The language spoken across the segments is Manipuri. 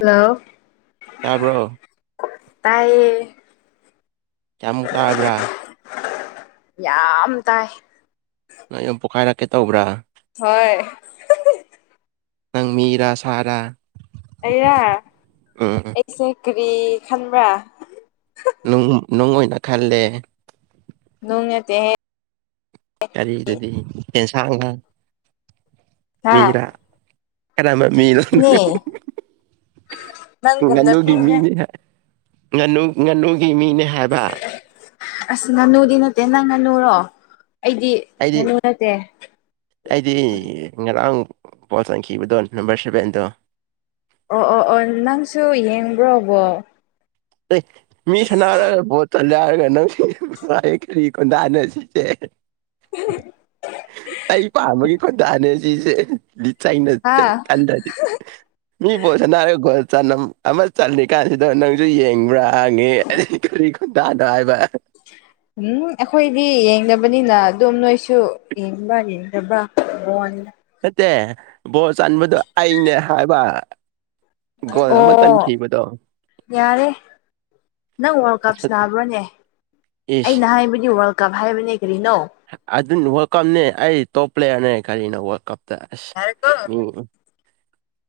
ꯍꯜꯂꯣ ꯇꯥꯕ꯭ꯔꯣ ꯇꯥꯏꯌꯦ ꯀꯌꯥꯃꯨꯛ ꯇꯥꯕ꯭ꯔ ꯌꯥꯝ ꯇꯥꯏ ꯅꫭꯏ ꯌꯨꯝ ꯄꯣꯛꯈꯥꯏꯔꯛꯀꯦ ꯇꯧꯕ꯭ꯔ ꯍꯣꯏ ꯅꯪ ꯃꯤꯔ ꯁꯥꯔ ꯑꯩꯔ ꯑꯩꯁꯦ ꯀ꯭ꯔꯤ ꯈꯟꯕ꯭ꯔ ꯅꯨꯡ ꯅꯨꯡ ꯑꯣꯏꯅ ꯈꯜꯂꯦ ꯅꯨꯡ ꯅꯠꯇꯦꯍꯦ ꯀꯔꯤ ꯗꯨꯗꯤ ꯑꯦꯟꯁꯥꯡꯂ ꯍꯥ ꯃꯤꯔ ꯀꯔꯝꯕ ꯃꯤꯅꯣ ꯏꯅꯦ ꯅꯪ ꯅꯪꯒꯨꯝꯅ ꯉꯥꯅꯨꯒꯤ ꯃꯤꯅꯦ ꯃꯤꯅꯤ ꯍꯥꯏ ꯉꯥꯅꯨ ꯉꯥꯅꯨꯒꯤ ꯃꯤꯅꯦ ꯍꯥꯏꯕ ꯑꯁ ꯉꯥꯅꯨꯗꯤ ꯅꯠꯇꯦ ꯅꯪ ꯉꯥꯅꯨꯔꯣ ꯑꯩꯗꯤ ꯑꯩꯗꯤ ꯉꯥꯅꯨ ꯅꯠꯇꯦ ꯑꯩꯗꯤ ꯉꯔꯥꯡ ꯕꫭꯜ ꯆꯪꯈꯤꯕꯗꯣ ꯅꯝꯕꯔ ꯁꯚꯦꯟꯗꯣ ꯑꯣ ꯑꯣ ꯑꯣ ꯅꯪꯁꯨ ꯌꯦꯡꯕ꯭ꯔꯣ ꯕꯣꯜ ꯑꯦ ꯃꯤ ꯁꯅꯔꯒ ꯕꫭ [unintelligible] ꯀꯔꯤ ꯈꯣꯟꯗꯥꯅꯣ ꯁꯤꯗꯤ ꯑꯩ ꯄꯥꯝꯕꯒꯤ ꯈꯣꯟꯗꯥꯅꯦ ꯁꯤꯖꯦ ꯂꯤꯠꯆꯩꯅ ꯍꯥ ꯁꯦꯠ ꯀꯟꯗꯗꯤ ꯃꯤ ꯕꫭꯜ ꯁꯥꯅꯔꯒ ꯒꫭꯜ ꯆꯥꯅꯝ ꯑꯃ ꯆꯜꯂꯤꯀꯥꯟꯁꯤꯗ ꯅꯪ ꯖꯨ ꯌꯦꯡꯕ꯭ꯔ ꯍꯪꯉꯦ ꯀꯔꯤ ꯈꯨꯟꯗꯥꯅꯣ ꯍꯥꯏꯕ [unintelligible] ꯍꯨꯝ ꯑꯩꯈꯣꯏꯗꯤ ꯌꯦꯡꯗꯕꯅꯤꯅ ꯑꯗꯨꯝ ꯅꯣꯏꯁꯨ ꯌꯦꯡꯕ꯭ꯔ ꯌꯦꯡꯗꯕ꯭ꯔ ꯍꯪꯕꯋꯥꯅꯤꯗ ꯅꯠꯇꯦ ꯕꯣꯜ ꯆꯟꯕꯗꯣ ꯑꯩꯅꯦ ꯍꯥꯏꯕ ꯒꯣꯜ ꯑꯃ ꯑꯣ ꯆꯟꯈꯤꯕꯗꫭ ꯌꯥꯔꯦ ꯅꯪ ꯋꯥꯔꯜ ꯀꯞ ꯑꯁ ꯁꯥꯟꯅꯥꯕ꯭ꯔꯣꯅꯦ ꯏꯁ ꯑꯩꯅ ꯍꯥꯏꯕꯗꯤ ꯋꯥꯔꯜ ꯀꯞ ꯍꯥꯏꯕꯅꯦ ꯀꯔꯤꯅꯣ ꯑꯗꯨꯟ ꯋꯥꯔꯜ ꯀꯞꯅꯦ ꯑꯩ ꯇꯣꯞ ꯄ꯭ꯂꯦꯌ꯭ꯔꯅꯦ ꯀꯔꯤꯅꯣ ꯋꯥꯔꯜ ꯀꯞꯇ ꯑꯁ ꯌꯥꯔꯦꯀꯣ ꯃꯤ ‌ꯎꯝ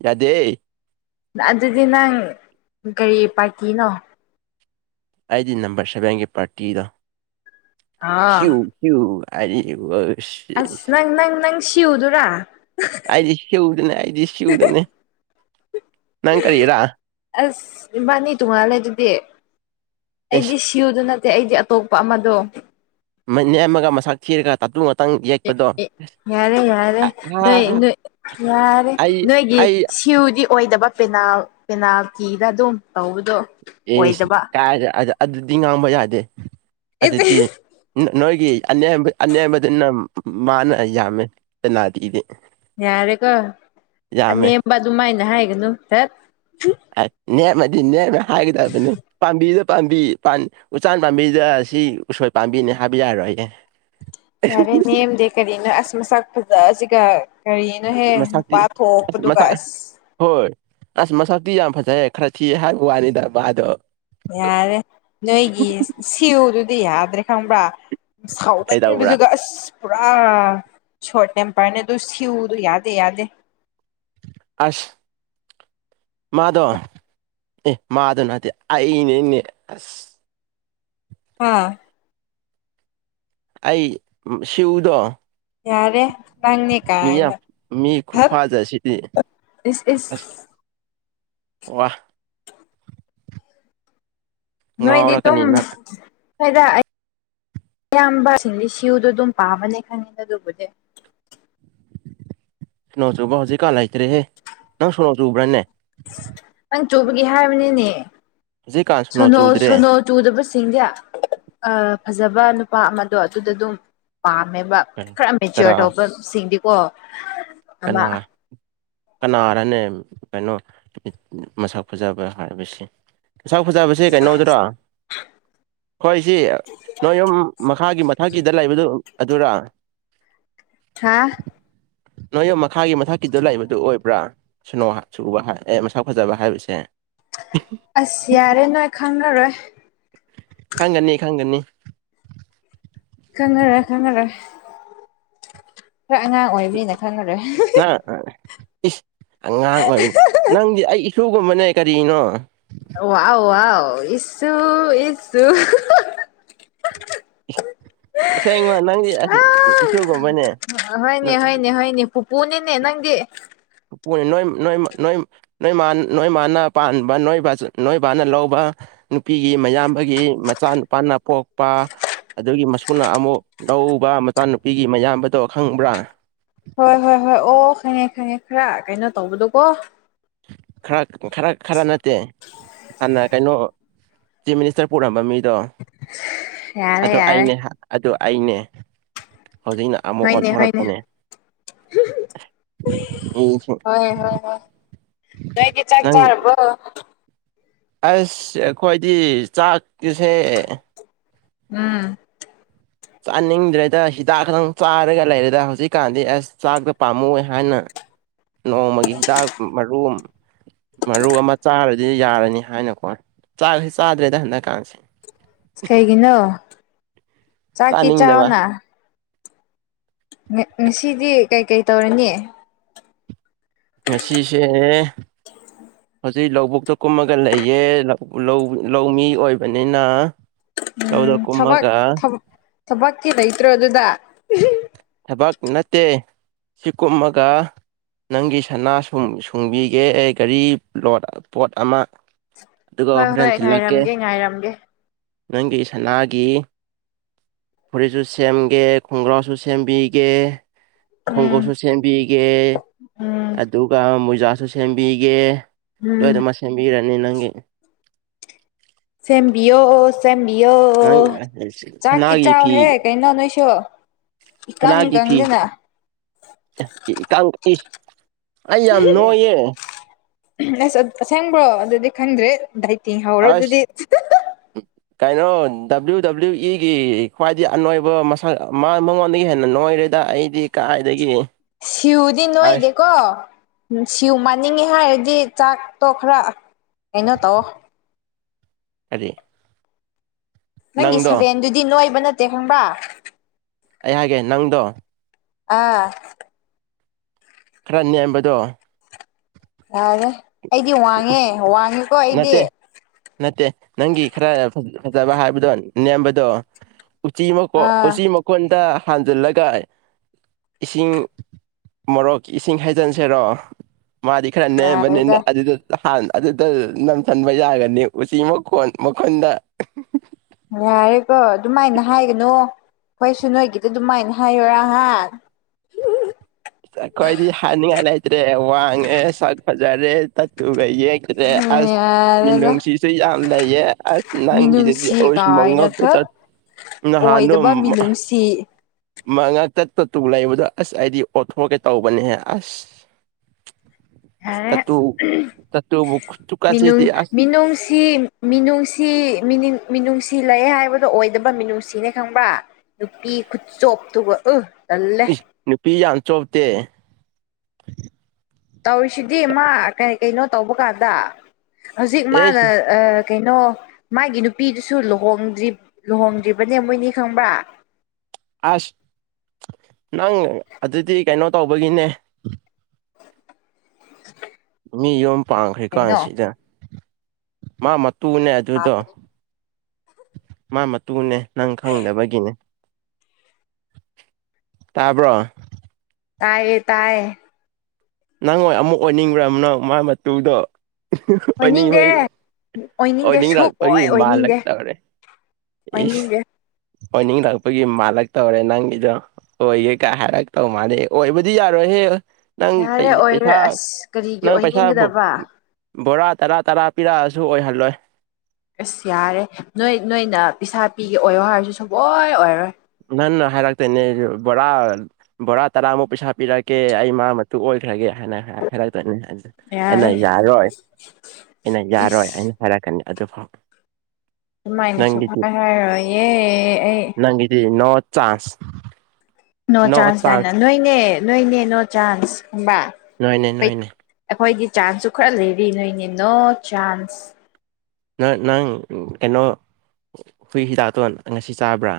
ꯌꯥꯗꯦꯍꯦ ꯑꯗꯨꯗꯤ ꯅꯪ ꯀꯔꯤ ꯄꯥꯔꯇꯤꯅꯣ ꯑꯩꯗꯤ ꯅꯝꯕ꯭ꯔ ꯁꯚꯦꯟꯒꯤ ꯄꯥꯔꯇꯤꯗꯣ ꯁ꯭ꯌꯨ ꯑꯥ ꯁ꯭ꯋꯨ ꯑꯩꯗꯤ ꯋꯁ ꯑꯁ ꯏꯁ ꯅꯪ ꯅꯪ ꯅꯪ ꯁꯤꯎꯗꯨꯔꯥ ꯑꯩꯗꯤ ꯁ꯭ꯋꯨꯗꯅꯦ ꯑꯩꯗꯤ ꯁ꯭ꯋꯨꯗꯅꯦ ꯅꯪ ꯀꯔꯤꯔꯥ ꯑꯁ ꯏꯕꯥꯟꯅꯤ ꯇꯣꯡꯉꯥꯜꯂꯦ ꯑꯗꯨꯗꯤ ꯑꯦꯁ ꯑꯩꯗꯤ ꯁꯤ ꯁ꯭ꯋꯨꯗ ꯅꯠꯇꯦ ꯑꯩꯗꯤ ꯑꯇꯣꯞꯄ ꯑꯃꯗꯣ ꯃꯅꯦꯝꯃꯒ ꯃꯁꯛ ꯊꯤꯔꯒ ꯇꯥꯇꯨꯠ ꯑꯦ ꯑꯦ ꯌꯥꯔꯦ ꯌꯥꯔꯦ ꯑ ꯅꯣꯏ ꯅꯣꯏ ꯌꯥꯔꯦ ꯑꯩ ꯅꯣꯏꯒꯤ ꯑꯩ ꯁꯤ ꯀ꯭ꯌꯨꯗꯤ ꯑꯣꯏꯗꯕ ꯄꯦꯅꯥꯜ ꯄꯦꯅꯥꯜꯇꯤꯗ ꯑꯗꯨꯝ ꯇꯧꯕꯗꯣ ꯏꯁ ꯑꯣꯏꯗꯕ ꯀꯥꯏꯔ ꯑ ꯑꯗꯨꯗꯤ ꯉꯥꯡꯕ ꯌꯥꯗꯦ ꯑꯗꯨꯗꯤ ꯅ ꯅꯣꯏꯒꯤ ꯑꯅꯦꯝꯕ ꯑꯅꯦꯝꯕꯗꯨꯅ ꯃꯥꯅ ꯌꯥꯝꯃꯦ ꯄꯦꯅꯥꯟꯇꯤꯒꯤꯗꯤ ꯌꯥꯔꯦꯀꯣ ꯑꯅꯦꯝꯕ ꯑꯗꯨꯃꯥꯏꯅ ꯍꯥꯏꯒꯅꯨ ꯗꯠ ꯑ ꯅꯦꯝꯃꯗꯤ ꯅꯦꯝꯃꯦ ꯍꯥꯏꯒꯗꯕꯅꯦ ꯄꯥꯝꯕꯤꯗ ꯄꯥꯝꯕꯤ ꯄꯥꯟ ꯎꯆꯥꯟ ꯄꯥꯝꯕꯤꯗ ꯁꯤ ꯎꯁꯣꯏ ꯄꯥꯝꯕꯤꯅꯦ ꯍꯥꯏꯕ ꯌꯥꯔꯣꯏꯌꯦ ꯌꯥꯔꯦ ꯅꯦꯝꯗꯦ ꯀꯔꯤꯅ‌ꯣ ꯑꯁ ꯃꯁꯛ ꯐꯖꯁꯤꯒ ꯀꯔꯤꯅꯣꯍꯦ ꯃꯁꯛꯇꯤ ꯅꯨꯄꯥ ꯊꯣꯛꯄꯗꯨꯒ ꯑꯁ ꯍꯣꯏ ꯑꯁ ꯃꯁꯛꯇꯤ ꯌꯥꯝ ꯐꯖꯩꯌ‌ꯦ ꯈꯔ ꯊꯤꯌ‌ꯦ ꯍꯥꯏꯕꯩ ꯋꯥꯅꯤꯗ ꯃꯥꯗꯣ ꯌꯥꯔꯦ ꯅꯣꯏꯒꯤ ꯁꯤꯌꯨꯗꯨꯗꯤ ꯌꯥꯗ꯭ꯔꯦ ꯈꯪꯕ꯭ꯔꯥ ꯀꯩꯗꯧꯕ꯭ꯔꯥ ꯁꯥꯎꯒꯟꯕꯗꯨꯒ ꯑꯁ ꯄꯨꯔꯥ ꯁꯣꯔꯠ ꯇꯦꯝꯄ꯭ꯔꯅꯦ ꯑꯗꯨ ꯁꯤꯌꯨꯗꯨ ꯌꯥꯗꯦ ꯌꯥꯗꯦ ꯑꯁ ꯃꯥꯗꯣ ꯑꯦ ꯃꯥꯗꯣ ꯅꯠꯇꯦ ꯑꯩꯅꯦꯅꯦ ꯑꯁ ꯍꯥ ꯑꯩ ꯁꯤꯌꯨꯗ‌ꯣ ꯌꯥꯔꯦ ꯅꯪꯅꯦ ꯃꯤꯌꯥꯝ ꯀꯥꯏꯅ ꯃꯤ ꯍꯞ ꯈꯨꯐꯥꯖꯁꯤꯗꯤ ꯏꯁ ꯑꯁ ꯏꯁ ꯋꯥ ꯅꯣꯏꯗꯤ ꯗꯨꯝ ꯉꯥꯎꯔꯛꯀꯅꯤ ꯅꯪ ꯍꯣꯢꯗ ꯑꯩ ꯑꯌꯥꯝꯕ ꯁꯤꯡꯗꯤ ꯁꯤꯌꯨꯗꯣ ꯑꯗꯨꯝ ꯄꯥꯝꯕꯅꯦ ꯈꯪꯉꯦꯗ ꯑꯗꯨꯕꯨꯗꯤ ꯁꯣꯅꯣ ꯆꯨꯕ ꯍꯧꯖꯤꯛꯀꯥꯟ ꯂꯩꯇ꯭ꯔꯦꯍꯦ ꯅꯪ ꯁꯣꯅꯣ ꯆꯨꯕ꯭ꯔꯥꯅꯦ ꯅꯪ ꯆꯨꯕꯒꯤ ꯍꯥꯏꯕꯅꯤꯅꯦ ꯍꯧꯖꯤꯛꯀꯥꯟ ꯁꯣꯅꯣ ꯆꯨꯗ꯭ꯔꯦ ꯁꯣꯅꯣ ꯆꯨꯗꯕꯁꯤꯡꯁꯦ ꯑ ꯐꯖꯕ ꯅꯨꯄꯥ ꯑꯃꯗꯣ ꯑꯗꯨꯗ ꯑꯗꯨꯝ ꯄꯥꯝꯃꯦꯕ ꯈꯔ ꯃꯦꯆ꯭ꯌꯨꯔ ꯀꯅꯥ ꯇꯧꯕ ꯁꯤꯡꯗꯤꯀꯣ ꯀꯅꯥ ꯀꯅꯥꯔꯅꯦ ꯀꯩꯅꯣ ꯃꯁꯛ ꯐꯖꯕ ꯍꯥꯏꯕꯁꯤ ꯃꯁꯛ ꯐꯖꯕꯁꯦ ꯀꯩꯅꯣꯗꯨꯔꯣ ꯈꯣꯏ ꯁꯤ ꯅꯣꯏ ꯌꯨꯝ ꯃꯈꯥꯒꯤ ꯃꯊꯛꯀꯤꯗ ꯂꯩꯕꯗꯨ ꯑꯗꯨꯔꯥ ꯈꯥ ꯅꯣꯏ ꯌꯨꯝ ꯃꯈꯥꯒꯤ ꯃꯊꯛꯀꯤꯗ ꯂꯩꯕꯗꯨ ꯑꯣꯏꯕ꯭ꯔꯥ ꯁꯨꯅꯣ ꯍ ꯆꯨꯕ ꯍ ꯑꯦ ꯃꯁꯥꯛ ꯐꯖꯕ ꯍꯥꯏꯕꯁꯦ ꯑꯁ ꯌꯥꯔꯦ ꯅꯣꯏ ꯈꯪꯉꯔꯣꯏ ꯈꯪꯒꯅꯤ ꯈꯪꯒꯅꯤ ꯈꯪꯉꯔꯣꯏ ꯈꯪꯉꯔꯣꯏ ꯈ꯭ꯔ ꯑꯉꯥꯡ ꯑꯣꯏꯕꯅꯤꯅ ꯈꯪꯉꯔꯣꯢ ꯍꯥ ꯑ ꯏꯁ ꯑꯉꯥꯡ ꯑꯣꯏꯕ ꯅꯪꯗꯤ ꯑꯩ ꯏꯁꯨꯒꯨꯝꯕꯅꯦ ꯀꯔꯤꯅꯣ ꯑ ꯋꯥꯎ ꯋꯥꯎ ꯏꯁꯨꯨ ꯏꯁꯨꯨ ꯑꯁꯦꯡꯕ ꯅꯪꯖꯤ ꯑꯁ ꯏꯁꯨꯒꯨꯝꯕꯅꯦ ꯍꯣꯏꯅꯦ ꯍꯣꯏꯅꯦ ꯍꯣꯏꯅꯦ ꯄꯨꯄꯨꯅꯤꯅꯦ ꯅꯪꯗꯤ ꯋꯣꯏ ꯅꯣꯏꯝ ꯅꯣꯏꯝ ꯅꯣꯏꯝ ꯅꯣꯏ ꯃꯥꯟ ꯅꯣꯏ ꯃꯥꯅ ꯄꯥꯟꯕ ꯅꯣꯏ ꯕꯥꯆ ꯅꯣꯏ ꯕꯥꯅ ꯂꯧꯕ ꯅꯨꯄꯤꯒꯤ ꯃꯌꯥꯝꯕꯒꯤ ꯃꯆꯥꯅꯨꯨꯄꯥꯅ ꯄꯣꯛꯄ ꯑꯗꯨꯒꯤ ꯃꯁꯨꯅ ꯑꯃꯨꯛ ꯂꯧꯕ ꯃꯆꯥ ꯅꯨꯨꯄꯤꯒꯤ ꯃꯌꯥꯝꯕꯗꯣ ꯈꯪꯕ꯭ꯔꯥ ꯍꯣꯏ ꯍꯣꯏ ꯍꯣꯏ ꯑꯣ ꯈꯪꯉꯦ ꯈꯪꯉꯦ ꯈ꯭ꯔ ꯀꯩꯅꯣ ꯇꯧꯕꯗꯣꯀꯣ ꯈ꯭ꯔ ꯈ꯭ꯔ ꯈ꯭ꯔ ꯅꯠꯇꯦ ꯍꯥꯟꯅ ꯀꯩꯅꯣ ꯆꯤꯞ ꯃꯤꯅꯤꯁꯇꯔ ꯄꯨꯔꯝꯕ ꯃꯤꯗꯣ ꯌꯥꯔꯦ ꯑꯗꯣ ꯌꯥꯔꯦ ꯑꯩꯅꯦ ꯍ ꯑꯗꯨ ꯑꯩꯅꯦ ꯍꯧꯖꯤꯛꯅ ꯑꯃꯨꯛ ꯑꯣꯟꯊꯣꯔꯛꯄꯅꯦ ꯃꯤꯁꯤꯡ ꯍꯣꯢ ꯍꯣꯢ ꯍꯣꯢ ꯅꯣꯏꯗꯤ ꯆꯥꯛ ꯅꯪ ꯆꯥꯔꯕꯣ ꯑꯁ ꯑꯈꯣꯏꯗꯤ ꯆꯥꯛꯀꯤꯁꯦ ꯎꯝ ꯆꯥꯅꯤꯡꯗ꯭ꯔꯦꯗ ꯍꯤꯗꯥꯛ ꯈꯛꯇꯪ ꯆꯥꯔꯒ ꯂꯩꯔꯦꯗ ꯍꯧꯖꯤꯛꯀꯥꯟꯗꯤ ꯑꯁ ꯆꯥꯛꯇꯣ ꯄꯥꯝꯃꯣꯏ ꯍꯥꯏꯅ ꯅꯣꯡꯃꯥꯒꯤ ꯍꯤꯗꯥꯛ ꯃꯔꯨꯝ ꯃꯔꯨ ꯑꯃꯥ ꯆꯥꯔꯗꯤ ꯌꯥꯔꯅꯤ ꯍꯥꯏꯅꯀꯣ ꯆꯥꯛꯁꯤ ꯆꯥꯗ꯭ꯔꯦꯗ ꯍꯟꯗꯛꯀꯥꯟꯁꯤ ꯀꯩꯒꯤꯅꯣ ꯆꯥꯛꯀꯤ ꯆꯥꯅꯤꯡꯗꯕ ꯆꯥꯎꯅ ꯉ ꯉꯁꯤꯗꯤ ꯀꯩꯀꯩ ꯇꯧꯔꯅꯤ ꯉꯁꯤꯁꯦ ꯍꯧꯖꯤꯛ ꯂꯧꯕꯨꯛꯇ ꯀꯨꯝꯃꯒ ꯂꯩꯌꯦ ꯂꯧ ꯂꯧ ꯂꯧꯃꯤ ꯑꯣꯏꯕꯅꯤꯅ ꯂꯧꯗ ꯎꯝ ꯊꯕꯛ ꯀꯨꯝꯃꯒ ꯊꯝ ꯊꯕꯛꯇꯤ ꯂꯩꯇ꯭ꯔꯣ ꯑꯗꯨꯗ ꯊꯕꯛ ꯅꯠꯇꯦ ꯁꯤ ꯀꯨꯝꯃꯒ ꯅꯪꯒꯤ ꯁꯅꯥ ꯁꯨꯝ ꯁꯨꯡꯕꯤꯒꯦ ꯒꯥꯔꯤ ꯂꯣꯠ ꯄꯣꯠ ꯑꯃꯥ ꯑꯗꯨꯒ ꯍꯣꯏ ꯍꯣꯔꯦꯟ ꯍꯣꯏ ꯊꯤꯂꯛꯀꯦ ꯉꯥꯏꯔꯝꯒꯦ ꯉꯥꯏꯔꯝꯒꯦ ꯅꯪꯒꯤ ꯁꯅꯥꯒꯤ ꯐꯨꯔꯤꯠꯖꯨ ꯁꯦꯝꯒꯦ ꯈꯣꯡꯒ꯭ꯔꯥꯎꯁꯨ ꯁꯦꯝꯕꯤꯒꯦ ꯎꯝ ꯈꯣꯡꯎꯞꯁꯨ ꯁꯦꯝꯕꯤꯒꯦ ꯎꯝ ꯑꯗꯨꯒ ꯃꯣꯏꯖꯥꯁꯨ ꯁꯦꯝꯕꯤꯒꯦ ꯎꯝ ꯂꯣꯏꯅꯃꯛ ꯁꯦꯝꯕꯤꯔꯅꯤ ꯅꯪꯒꯤ ꯁꯦꯝꯕꯤꯌꯣ ꯁꯦꯝꯕꯤꯌꯣ ꯅꯪ ꯆꯥꯛꯇꯤ ꯁꯅꯥꯒꯤ ꯐꯤ ꯆꯥꯎꯍꯦ ꯀꯩꯅꯣ ꯅꯣꯏꯁꯨ ꯏꯀꯪ ꯀꯪꯗꯅ ꯑ ꯏꯀꯪ ꯏ ꯑꯁ ꯑꯠ ꯑꯁꯦꯡꯕ꯭ꯔꯣ ꯑꯗꯨꯗꯤ ꯈꯪꯗ꯭ꯔꯦꯠ ꯗꯥꯏ ꯇꯤꯡ ꯍꯧꯔꯣ ꯑꯁ ꯑꯗꯨꯗꯤ ꯀꯩꯅꯣ ꯗꯕ꯭ꯂꯤꯎ ꯗꯕ꯭ꯂꯤꯎ ꯏꯒꯤ ꯈ꯭ꯋꯥꯏꯗꯒꯤ ꯑꯅꯣꯏꯕ ꯃꯁꯛ ꯃꯥ ꯃꯉꯣꯟꯗꯒꯤ ꯍꯦꯟꯅ ꯅꯣꯏꯔꯦꯗ ꯑꯩ ꯗꯤ ꯀꯥꯏꯗꯒꯤ ꯁꯤꯎꯗꯤ ꯑꯁ ꯅꯣꯏꯗꯦꯀꯣ ꯅꯨꯡꯁꯤꯎ ꯃꯥꯟꯅꯤꯡꯉꯦ ꯍꯥꯏꯔꯗꯤ ꯆꯥꯛꯇꯣ ꯈꯔ ꯀꯩꯅꯣ ꯇꯧꯑꯣ ꯀꯔꯤ ꯅꯪꯒꯤ ꯅꯪꯗꯣ ꯁꯚꯦꯟꯗꯨꯗꯤ ꯅꯣꯏꯕ ꯅꯠꯇꯦ ꯈꯪꯕꯥꯥ ꯑꯩ ꯍꯥꯏꯒꯦ ꯅꯪꯗꯣ ꯑꯥ ꯈꯔ ꯅꯦꯝꯕꯗꯣ ꯌꯥꯔꯦ ꯑꯩꯗꯤ ꯋꯥꯡꯉꯦ ꯋꯥꯡꯉꯦꯀꯣ ꯑꯩꯗꯤ ꯅꯠꯇꯦ ꯅꯠꯇꯦ ꯅꯪꯒꯤ ꯈꯔ ꯐꯖ ꯐꯖꯕ ꯍꯥꯏꯕꯗꯣ ꯅꯦꯝꯕꯗꯣ ꯎꯆꯤ ꯃꯀꯣ ꯑꯥ ꯎꯆꯤ ꯃꯀꯣꯟꯗ ꯍꯥꯟꯖꯤꯜꯂꯒ ꯏꯁꯤꯡ ꯃꯣꯔꯣꯛꯀꯤ ꯏꯁꯤꯡ ꯍꯩꯖꯤꯟꯁꯤꯔꯣ ꯃꯥꯗꯤ ꯈꯔ ꯅꯦꯝꯕꯅꯤꯅ ꯌꯥꯔꯦꯗ ꯑꯗꯨꯗꯨ ꯅꯍꯥꯟ ꯑꯗꯨꯗ ꯅꯝꯖꯟꯕ ꯌꯥꯒꯅꯤ ꯎꯆꯤ ꯃꯀꯣꯟ ꯃꯈꯨꯟꯗ ꯌꯥꯔꯦꯀꯣ ꯑꯗꯨꯃꯥꯏꯅ ꯍꯥꯏꯒꯅꯨ ꯑꯩꯈꯣꯏꯁꯨ ꯅꯣꯏꯒꯤꯗ ꯑꯗꯨꯃꯥꯏꯅ ꯍꯥꯏꯌꯣꯔꯥ ꯍꯥ ꯑꯁ ꯑꯈꯣꯏꯗꯤ ꯍꯥꯏꯅꯤꯡꯉꯥꯏ ꯂꯩꯇꯔ꯭ꯦ꫰ꯋꯥꯡꯉꯦ ꯁꯥꯛ ꯐꯖꯔꯦ꯫ ꯇꯠꯇꯨꯒ ꯌꯦꯛꯇ꯭ꯔꯦ ꯑꯁ ꯌꯥꯔꯦꯗ ꯃꯤꯅꯨꯡꯁꯤꯁꯨ ꯌꯥꯝ ꯂꯩꯌꯦ ꯑꯁ ꯅꯪꯒꯤꯗ ꯃꯤꯅꯨꯡꯁꯤ ꯑꯣꯁ ꯀꯥꯏꯅ ꯃꯉꯛꯇ ꯈꯛ ꯇꯠ ꯅꯍꯥꯟꯗꯣ ꯑꯣꯏꯗꯕ ꯃꯤꯅꯨꯡꯁꯤ ꯃꯥ ꯃꯉꯛꯇ ꯇꯠꯇꯨ ꯂꯩꯕꯗꯣ ꯑꯁ ꯑꯩꯗꯤ ꯑꯣꯊꯣꯛꯒꯦ ꯇꯧꯕꯅꯦꯍꯦ ꯑꯁ꯫ [inaudible] ꯑꯁ ꯌꯥꯔꯦ ꯇꯠꯇꯨ ꯇꯠꯇꯨꯕꯨ ꯃꯤꯅꯨꯡ ꯈꯨꯠꯁꯨꯀꯥꯁꯤꯗꯤ ꯑꯁ ꯃꯤꯅꯨꯡꯁꯤ ꯃꯤꯅꯨꯡꯁꯤ ꯃꯤꯅꯤꯡ ꯃꯤꯅꯨꯡꯁꯤ ꯂꯩ ꯍꯥꯏꯕꯗꯣ ꯑꯣꯏꯗꯕ ꯃꯤꯅꯨꯡꯁꯤꯅꯦ ꯈꯪꯕ꯭ꯔꯥ ꯅꯨꯄꯤ ꯈꯨꯆꯣꯞꯇꯨꯒ ꯑ ꯏ ꯅꯨꯄꯤ ꯌꯥꯝ ꯆꯣꯞꯇꯦ ꯇꯧꯔꯤꯁꯤꯗꯤ ꯃꯥ ꯀꯩ ꯀꯩꯅꯣ ꯇꯧꯕ ꯀꯥꯟꯗ ꯍꯧꯖꯤꯛ ꯃꯥꯅ ꯑꯦꯁ ꯑꯥ ꯀꯩꯅꯣ ꯃꯥꯒꯤ ꯅꯨꯄꯤꯗꯨꯁꯨ ꯂꯨꯍꯣꯡꯗ꯭ꯔꯤ ꯂꯨꯍꯣꯡꯗ꯭ꯔꯤꯕꯅꯦ ꯃꯣꯏꯅꯤ ꯈꯪꯕ꯭ꯔꯥ ꯑꯁ ꯅꯪ ꯑꯗꯨꯗꯤ ꯀꯩꯅꯣ ꯇꯧꯕꯒꯤꯅꯦ ꯃꯤ ꯌꯨꯝ ꯄꯥꯡꯈ꯭ꯔꯤ ꯀꯩꯅꯣ ꯀꯥꯟꯁꯤꯗ ꯃꯥ ꯃꯇꯨꯅꯦ ꯑꯗꯨꯗꯣ ꯇꯥꯗꯔ꯭ꯤ ꯃꯥ ꯃꯇꯨꯅꯦ ꯅꯪ ꯈꯪꯗꯕꯒꯤꯅꯦ ꯇꯥꯕ꯭ꯔꯣ ꯇꯥꯏꯌꯦ ꯇꯥꯏꯌꯦ ꯅꯪ ꯑꯣꯏ ꯑꯃꯨꯛ ꯑꯣꯏꯅꯤꯡꯕ꯭ꯔꯅꯣ ꯃꯥ ꯃꯇꯨꯗꯣ ꯑꯣꯏꯅꯤꯡꯕꯩ ꯑꯣꯏꯅꯤꯡꯗꯦ ꯑꯣꯏꯅꯤꯡꯗꯦ ꯁꯨꯛ ꯑꯣꯏꯅꯤꯡꯔꯛꯄꯒꯤ ꯑꯣꯏ ꯑꯣꯏꯅꯤꯡꯗꯦ ꯃꯥꯜꯂꯛꯇꯧꯔꯦ ꯏꯁ ꯑꯣꯏꯅꯤꯡꯗꯦ ꯑꯣꯏꯅꯤꯡꯔꯛꯄꯒꯤ ꯃꯥꯜꯂꯛꯇꯧꯔꯦ ꯅꯪꯒꯤꯗꯣ ꯑꯣꯏꯒꯦ ꯀꯥꯏ ꯍꯥꯏꯔꯛꯇꯧ ꯃꯥꯥꯟꯅꯦ ꯑꯣꯏꯕꯗꯤ ꯌꯥꯔꯣꯏ ꯍꯦ ꯅꯪ ꯌꯥꯔꯦ ꯄꯩ ꯄꯩꯁꯥ ꯑꯣꯏꯔꯦ ꯑꯁ ꯀꯔꯤꯒꯤ ꯅꯪ ꯄꯩꯁꯥ ꯑꯣꯏꯅꯤꯡꯒꯗꯕ ꯕꯣꯔꯥ ꯇꯔꯥ ꯇꯔꯥ ꯄꯤꯔꯛꯑꯁꯨ ꯑꯣꯏꯍꯜꯂꯣꯏ ꯑꯁ ꯌꯥꯔꯦ ꯅꯣꯏ ꯅꯣꯏꯅ ꯄꯩꯁꯥ ꯄꯤꯒꯦ ꯑꯣꯏꯌꯣ ꯍꯥꯏꯔꯁꯨ ꯁꯨꯡꯑꯣꯏ ꯑꯣꯏꯔꯣꯏ꯫ ꯅꯟꯅ ꯍꯥꯏꯔꯥꯛꯇꯣꯏꯅꯦ ꯑꯩꯖꯨ ꯕꯣꯔꯥ ꯕꯣꯔꯥ ꯇꯔꯥꯃꯨꯛ ꯄꯩꯁꯥ ꯄꯤꯔꯛꯀꯦ ꯑꯩ ꯃꯥ ꯃꯇꯨ ꯑꯣꯏꯈ꯭ꯔꯒꯦ ꯍꯥꯏꯅ ꯍꯥꯏꯔꯛꯇꯣꯏꯅꯤ ꯑꯗ ꯑꯩꯅ ꯌꯥꯔꯦ ꯌꯥꯔꯣꯏ ꯑꯩꯅ ꯌꯥꯔꯣꯏ ꯏꯁ ꯍꯥꯏꯅ ꯍꯥꯏꯔꯛꯀꯅꯤ ꯑꯗꯨꯐꯥꯎ꯫ ꯗꯨꯃꯥꯏꯅ ꯅꯪꯒꯤꯗꯤ ꯁꯨꯛꯍꯥꯏ ꯍꯥꯏꯔꯣꯏꯌꯦ ꯑꯩ꯫ ꯗꯤ ꯅꯣ ꯆꯥꯟꯁ ꯅꯣ ꯆꯥꯟꯁ ꯍꯥꯏꯅ ꯅꯣꯏꯅꯦ ꯅꯣꯏꯅꯦ ꯅꯣ ꯆꯥꯟꯁ ꯈꯪꯕ꯭ꯔꯥ ꯅꯣꯏꯅꯦ ꯑꯣꯏ ꯅꯣꯏꯅꯦ ꯑꯈꯣꯏꯗꯤ ꯆꯥꯟꯁꯁꯨ ꯈꯔ ꯂꯩꯔꯤ ꯅꯣꯏꯅꯤ ꯅꯣ ꯆꯥꯟꯁ꯫ ꯅ ꯅꯪ ꯀꯩꯅꯣ ꯍꯨꯏ ꯍꯤꯗꯥꯛꯇꯣꯟ ꯉꯁꯤ ꯆꯥꯕ꯭ꯔꯥ꯫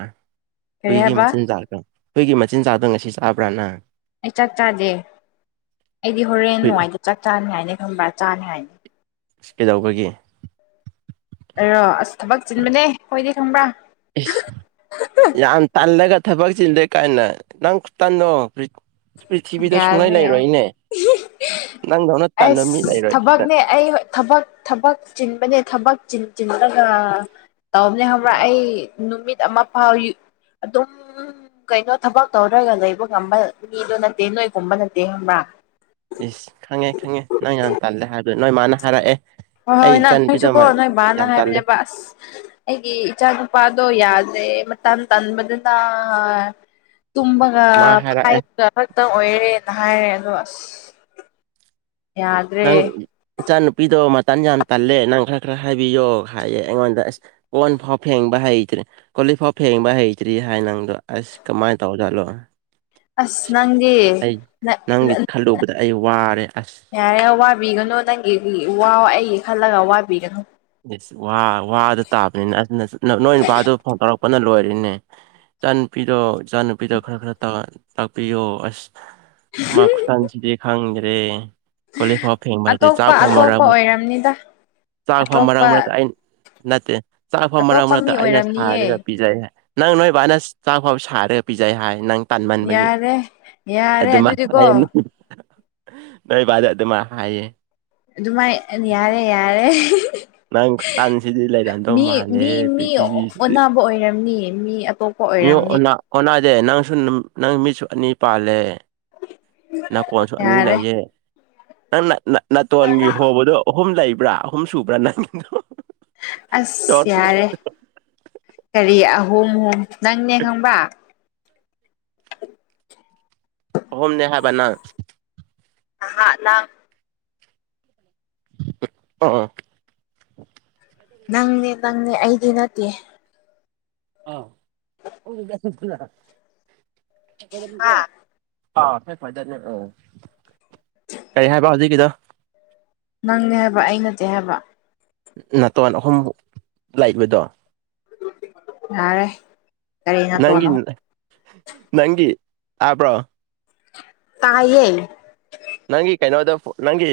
ꯀꯔꯤ ꯍꯨꯏꯒꯤ ꯍꯥꯏꯕ ꯃꯆꯤꯟꯖꯥꯛꯀ ꯍꯨꯏꯒꯤ ꯃꯆꯤꯟꯖꯥꯛꯇꯨ ꯉꯁꯤ ꯆꯥꯕ꯭ꯔꯥ ꯅꯪ ꯑꯩ ꯆꯥꯛ ꯆꯥꯗꯦ ꯑꯩꯗꯤ ꯍꯨꯏ ꯍꯣꯔꯦꯟꯋꯥꯏꯗ ꯆꯥꯛ ꯆꯥꯅꯤ ꯉꯥꯏꯅ ꯈꯪꯕ꯭ꯔꯥ ꯆꯥꯅꯤ ꯉꯥꯏ ꯀꯩꯗꯧꯕꯒꯤ ꯑꯣꯔꯣ ꯑꯁ ꯊꯥꯕꯛ ꯆꯤꯟꯕꯅꯦ ꯑꯈꯣꯏꯗꯤ ꯈꯪꯕ꯭ꯔꯥ ꯏꯁ ꯌꯥꯝ ꯇꯜꯂꯒ ꯊꯥꯕꯛ ꯆꯤꯟꯂꯦ ꯀꯥꯏꯅ ꯅꯪ ꯈꯨꯇꯟꯗꯣ ꯔꯤꯠ ꯄ꯭ꯔꯤꯊꯤꯕꯤꯗ ꯁꯨꯡꯂꯩ ꯂꯩꯔꯣꯏꯅꯦ ꯅꯪꯗꯧꯅ ꯇꯟꯕ ꯃꯤ ꯑꯩꯁ ꯂꯩꯔꯣꯏ ꯁꯤꯗ ꯊꯥꯕꯛꯅꯦ ꯑꯩ ꯍꯣꯏ ꯊꯥꯕꯛ ꯊꯥꯕꯛ ꯆꯤꯟꯕꯅꯦ ꯊꯥꯕꯛ ꯆꯤꯟ ꯆꯤꯟꯂꯒ ꯇꯧꯕꯅꯦ ꯈꯪꯕ꯭ꯔ ꯏꯁ ꯑꯩ ꯅꯨꯃꯤꯠ ꯑꯃ ꯐꯥꯥꯎ ꯌꯨ ꯑꯗꯨꯝ ꯀꯩꯅꯣ ꯊꯥꯕꯛ ꯇꯧꯔꯒ ꯂꯩꯕ ꯉꯝꯕ ꯃꯤꯗꯨꯅꯦ ꯇꯦ ꯅꯣꯏꯒꯨꯝꯕ ꯅꯠꯇꯦ ꯈꯪꯕ꯭ꯔꯥ ꯏꯁ ꯈꯪꯉꯦ ꯈꯪꯉꯦ ꯅꯪ ꯌꯥꯝ ꯇꯜꯂꯦ ꯍꯥꯏꯕꯗꯣ ꯅꯣꯏ ꯃꯥꯅ ꯍꯥꯏꯔꯛꯑꯦ ꯑꯩ ꯍꯣꯏ ꯅꯪ ꯏꯆꯟꯅꯨꯄꯤꯗꯣ ꯅꯪꯁꯨꯀꯣ ꯅꯣꯏ ꯕꯥꯅ ꯌꯥꯝ ꯇꯜꯂꯦ ꯍꯥꯏꯕꯅꯦꯕ ꯑꯁ ꯑꯩꯒꯤ ꯏꯆꯥ ꯅꯨꯄꯥꯗꯣ ꯌꯥꯗ꯭ꯔꯦ ꯃꯇꯟ ꯇꯟꯕꯗꯅ ꯇꯨꯝꯕꯒ ꯃꯥ ꯍꯥꯏꯔꯛꯑꯦ ꯐꯥꯏꯕꯒ ꯈꯛꯇꯪ ꯑꯣꯏꯔꯦ ꯍꯥꯏꯑꯦ ꯑꯗꯣ ꯑꯁ ꯌꯥꯗ꯭ꯔꯦ ꯅꯪ ꯏꯆꯥꯅꯨꯄꯤꯗꯣ ꯃꯇꯟ ꯌꯥꯝ ꯇꯜꯂꯦ ꯅꯪ ꯈꯔ ꯈꯔ ꯍꯥꯏꯕꯤꯌꯣ ꯍꯥꯏꯌꯦ ꯑꯩꯉꯣꯟꯗ ꯑꯁ ꯀꯣꯟ ꯐꯥꯎ ꯐꯦꯡꯕ ꯍꯩꯇ꯭ꯔꯦ ꯀꯣꯂꯤꯛ ꯐꯥꯎ ꯐꯦꯡꯕ ꯍꯩꯇ꯭ꯔꯤ ꯍꯥꯏ ꯅꯪꯗꯣ ꯑꯁ ꯀꯃꯥꯏ ꯇꯧꯕ ꯖꯥꯠꯂꯣ ꯑꯁ ꯅꯪꯗꯤ ꯅ ꯅꯪꯒꯤ ꯈꯜꯂꯨꯕꯗ ꯑꯩ ꯋꯥꯔꯦ ꯑꯁ ꯌꯥꯔꯦ ꯋꯥꯕꯤꯒꯅꯨ ꯅꯪꯒꯤ ꯋꯥꯎ ꯑꯩꯒꯤ ꯈꯜꯂꯒ ꯋꯥꯕꯤꯒꯅꯨ ꯏꯁ ꯋꯥ ꯋꯥꯗ ꯇꯥꯕꯅꯤꯅ ꯑꯁ ꯅꯥ ꯅꯣꯏ ꯅꯄꯥꯗꯨ ꯐꯣꯟ ꯐꯥꯎꯔꯛꯄꯅ ꯂꯣꯏꯔꯦꯅꯦ ꯏꯆꯥꯅꯨꯨꯄꯤꯗꯣ ꯏꯆꯥꯅꯨꯄꯤꯗꯣ ꯈꯔ ꯈꯔ ꯇꯥꯛꯄꯤꯌꯣ ꯑꯁ ꯃꯈꯨꯗꯥꯡ ꯁꯤꯗꯤꯌꯦ ꯈꯥꯡꯗ꯭ꯔꯦ ꯀꯣꯂꯤꯛ ꯐꯥꯎ ꯐꯦꯡꯕ ꯍꯩꯇꯦ ꯆꯥꯛ ꯐꯥꯎ ꯃꯔꯛ ꯔꯝꯅꯤꯗ ꯆꯥꯛ ꯐꯥꯎ ꯃꯔꯛ ꯃꯔꯛꯇ ꯑꯩꯪ ꯅꯠꯇꯦ ꯆꯥꯛ ꯐꯥꯎ ꯃꯔꯛ ꯑꯇꯣꯞꯄ ꯃꯤ ꯃꯔꯛꯇ ꯑꯩꯅ ꯁꯥꯏꯔꯒ ꯑꯣꯏꯔꯝꯅꯤꯌꯦ ꯄꯤꯖꯩ ꯍꯥꯏ ꯅꯪ ꯅꯣꯏꯕꯥꯅ ꯆꯥꯛ ꯐꯥꯎ ꯁꯥꯏꯔꯒ ꯄꯤꯖꯩ ꯍꯥꯏ ꯅꯪ ꯇꯟꯃꯟꯕꯒꯤ ꯌꯥꯔꯦ ꯌꯥꯔꯦ ꯑꯗꯨꯃꯥꯏ ꯑꯗꯨꯗꯤꯀꯣ ꯍꯥꯏꯌꯦ [unintelligible] ꯅꯣꯏꯕꯥꯗꯤ ꯑꯗꯨꯃꯥꯏꯟ ꯍꯥꯏꯌꯦ ꯑꯗꯨꯃꯥꯏ ꯑꯅꯤ ꯍꯥꯏꯔ ꯌꯥꯔꯦ ꯅꯪ ꯈꯨꯇꯟꯁꯤꯗꯤ ꯂꯩꯔꯝꯗꯧ ꯃꯤ ꯃꯤ ꯃꯥꯟꯗꯦꯍꯦ ꯃꯤ ꯄ꯭ꯔꯤꯊꯤꯕꯤꯁꯤꯗꯤ ꯑꯣꯟꯅꯥꯕ ꯑꯣꯏꯔꯝꯅꯤ ꯃꯤ ꯑꯇꯣꯞꯄ ꯃꯤ ꯑꯣꯏꯔꯝꯅꯤ ꯑꯣꯟꯅ ꯑꯣꯟꯅꯗꯦ ꯅꯪꯁꯨ ꯅꯪ ꯃꯤꯠꯁꯨ ꯑꯅꯤ ꯄꯥꯜꯂꯦ ꯅꯀꯣꯡꯁꯨ ꯑꯅꯤ ꯌꯥꯔꯦ ꯂꯩꯌꯦ ꯅꯪ ꯅ-ꯅ-ꯅꯥꯇꯣꯟꯒꯤ ꯍꯣꯕꯗꯣ ꯑꯍꯨꯝ ꯂꯩꯕ꯭ꯔꯥ ꯑꯍꯨꯝ ꯁꯨꯕ꯭ꯔꯥ ꯅꯪꯒꯤꯗꯣ ꯑꯁ ꯌꯥꯔꯦ ꯀꯔꯤ ꯑꯍꯨꯝ ꯅꯪꯅꯦ ꯈꯪꯕ ꯑꯍꯨꯝꯅꯦ ꯍꯥꯏꯕ ꯅꯪ ꯑꯍꯥ ꯂꯥ ꯑꯣ ꯅꯪꯅꯦ ꯅꯪꯅꯦ ꯑꯩꯗꯤ ꯅꯠꯇꯦ ꯑ [unintelligible] ꯍꯥ [unintelligible] ꯑꯥ ꯐꯦꯛ ꯐꯥꯏꯗꯅꯦ ꯑꯝ, ꯀꯩ ꯍꯥꯏꯕ ꯍꯧꯖꯤꯛꯀꯤꯗꯨ ꯅꯪꯅꯦ ꯍꯥꯏꯕ ꯑꯩ ꯅꯠꯇꯦ ꯍꯥꯏꯕ ꯅꯥꯇꯣꯟ ꯑꯍꯨꯝ ꯂꯩꯕꯗꯣ ꯌꯥꯔꯦ ꯀꯔꯤ ꯅꯇꯣꯟ ꯅꯪꯒꯤ ꯑꯍꯨꯝ ꯅꯪꯒꯤ ꯇꯥꯕ꯭ꯔꯣ ꯇꯥꯏꯌꯦ ꯅꯪꯒꯤ ꯀꯩꯅꯣꯗ ꯅꯪꯒꯤ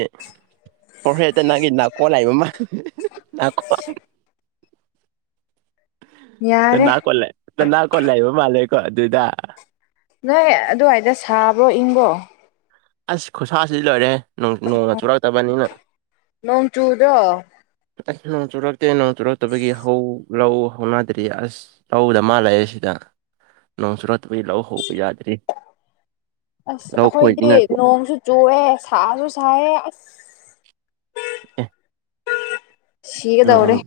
ꯐꯣꯔꯍꯦꯠꯇ ꯅꯪꯒꯤ ꯅꯥꯀꯣ ꯂꯩꯕ ꯃꯥꯜꯂꯦ ꯅꯥꯀꯣꯡ ꯌꯥꯔꯦ ꯗꯅꯥ ꯀꯣꯂꯦ ꯗꯅꯥ ꯀꯣꯂꯦ ꯀꯣ ꯂꯩꯕ ꯃꯂꯦ ꯃꯥꯜꯂꯦꯀꯣ ꯑꯗꯨꯗ ꯅꯣꯏ ꯑꯗꯨꯋꯥꯏꯗ ꯁꯥꯕ꯭ꯔꯣ ꯏꯪꯕꯣ ꯑꯁ ꯈꯨꯁꯥꯁꯤꯗꯤ ꯂꯣꯏꯔꯦ ꯅꯣꯡ ꯅꯣꯡꯒꯥ ꯆꯨꯔꯛꯇꯕꯅꯤꯅ ꯅꯣꯡꯆꯨꯗꯣ ꯑꯩꯁ ꯅꯣꯡ ꯆꯨꯔꯛꯇꯦ ꯅꯣꯡ ꯆꯨꯔꯛꯇꯕꯒꯤ ꯍꯧ ꯂꯧ ꯍꯧꯅꯗ꯭ꯔꯤ ꯑꯁ ꯂꯧꯗ ꯃꯥꯂꯥꯛꯑꯦ ꯁꯤꯗ ꯅꯣꯡ ꯆꯨꯔꯛꯇꯕꯩ ꯂꯧ ꯍꯧꯕ ꯌꯥꯗ꯭ꯔꯦ ꯑꯁ ꯑꯩꯈꯣꯏꯗꯤ ꯅꯣꯡꯁꯨ ꯆꯨꯑꯦ ꯁꯥꯁꯨ ꯁꯥꯏꯌꯦ ꯑꯁ ꯑꯦ ꯁꯤꯒꯗꯧꯔꯦ ꯅꯣꯡ